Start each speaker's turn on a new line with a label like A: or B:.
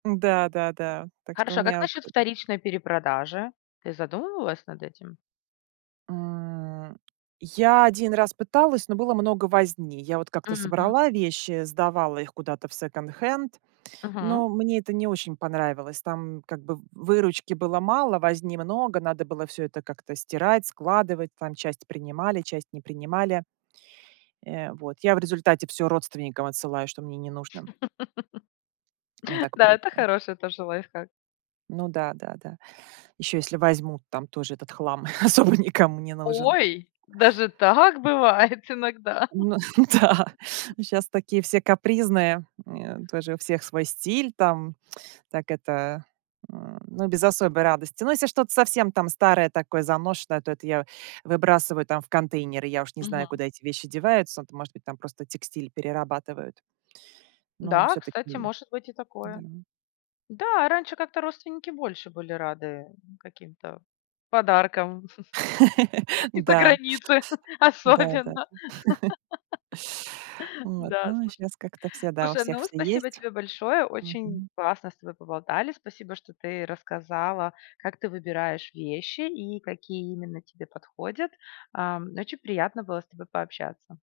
A: М-да, да-да, так что у
B: Хорошо, а как
A: меня
B: на
A: от
B: счёт вторичной перепродажи? Ты задумывалась над этим?
A: М. Я один раз пыталась, но было много возни. Я вот как-то
B: Мгм.
A: собрала вещи, сдавала их куда-то в секонд-хенд,
B: Мгм.
A: но мне это не очень понравилось. Там как бы в выручки было мало, возни много, надо было всё это как-то стирать, складывать. Там часть принимали, часть не принимали. Э, вот, я в результате всё родственникам отсылаю, что мне не нужно. Мне так
B: Да, это
A: проще.
B: хороший тоже лайфхак.
A: Ну да, да, да. Ещё если возьмут, там тоже этот хлам особо никому не нужен.
B: Ой, даже так бывает иногда.
A: М, ну да. Н, щас такие все капризные. М, э, тоже у всех свой стиль там. Так это м, ну без особой радости. Но если что-то совсем там старое, такое заношенное, то это я выбрасываю там в контейнеры, я уж не знаю,
B: Мгм.
A: куда эти вещи деваются. Т. Может быть, там просто текстиль перерабатывают. Но
B: Да,
A: всё-таки.
B: кстати, может быть и
A: Да.
B: такое. Да, раньше как-то родственники больше были рады каким-то подаркам из-за
A: Да.
B: границы
A: Да, да, д
B: особенно.
A: Вот,
B: Да,
A: ну, а
B: слушай.
A: щас как-то все, да, у
B: Слушай,
A: всех
B: ну
A: всё
B: спасибо
A: есть.
B: тебе большое. Очень
A: Мгм.
B: классно с тобой поболтали. Спасибо, что ты рассказала, как ты выбираешь вещи и какие именно тебе подходят. Ам, очень приятно было с тобой пообщаться.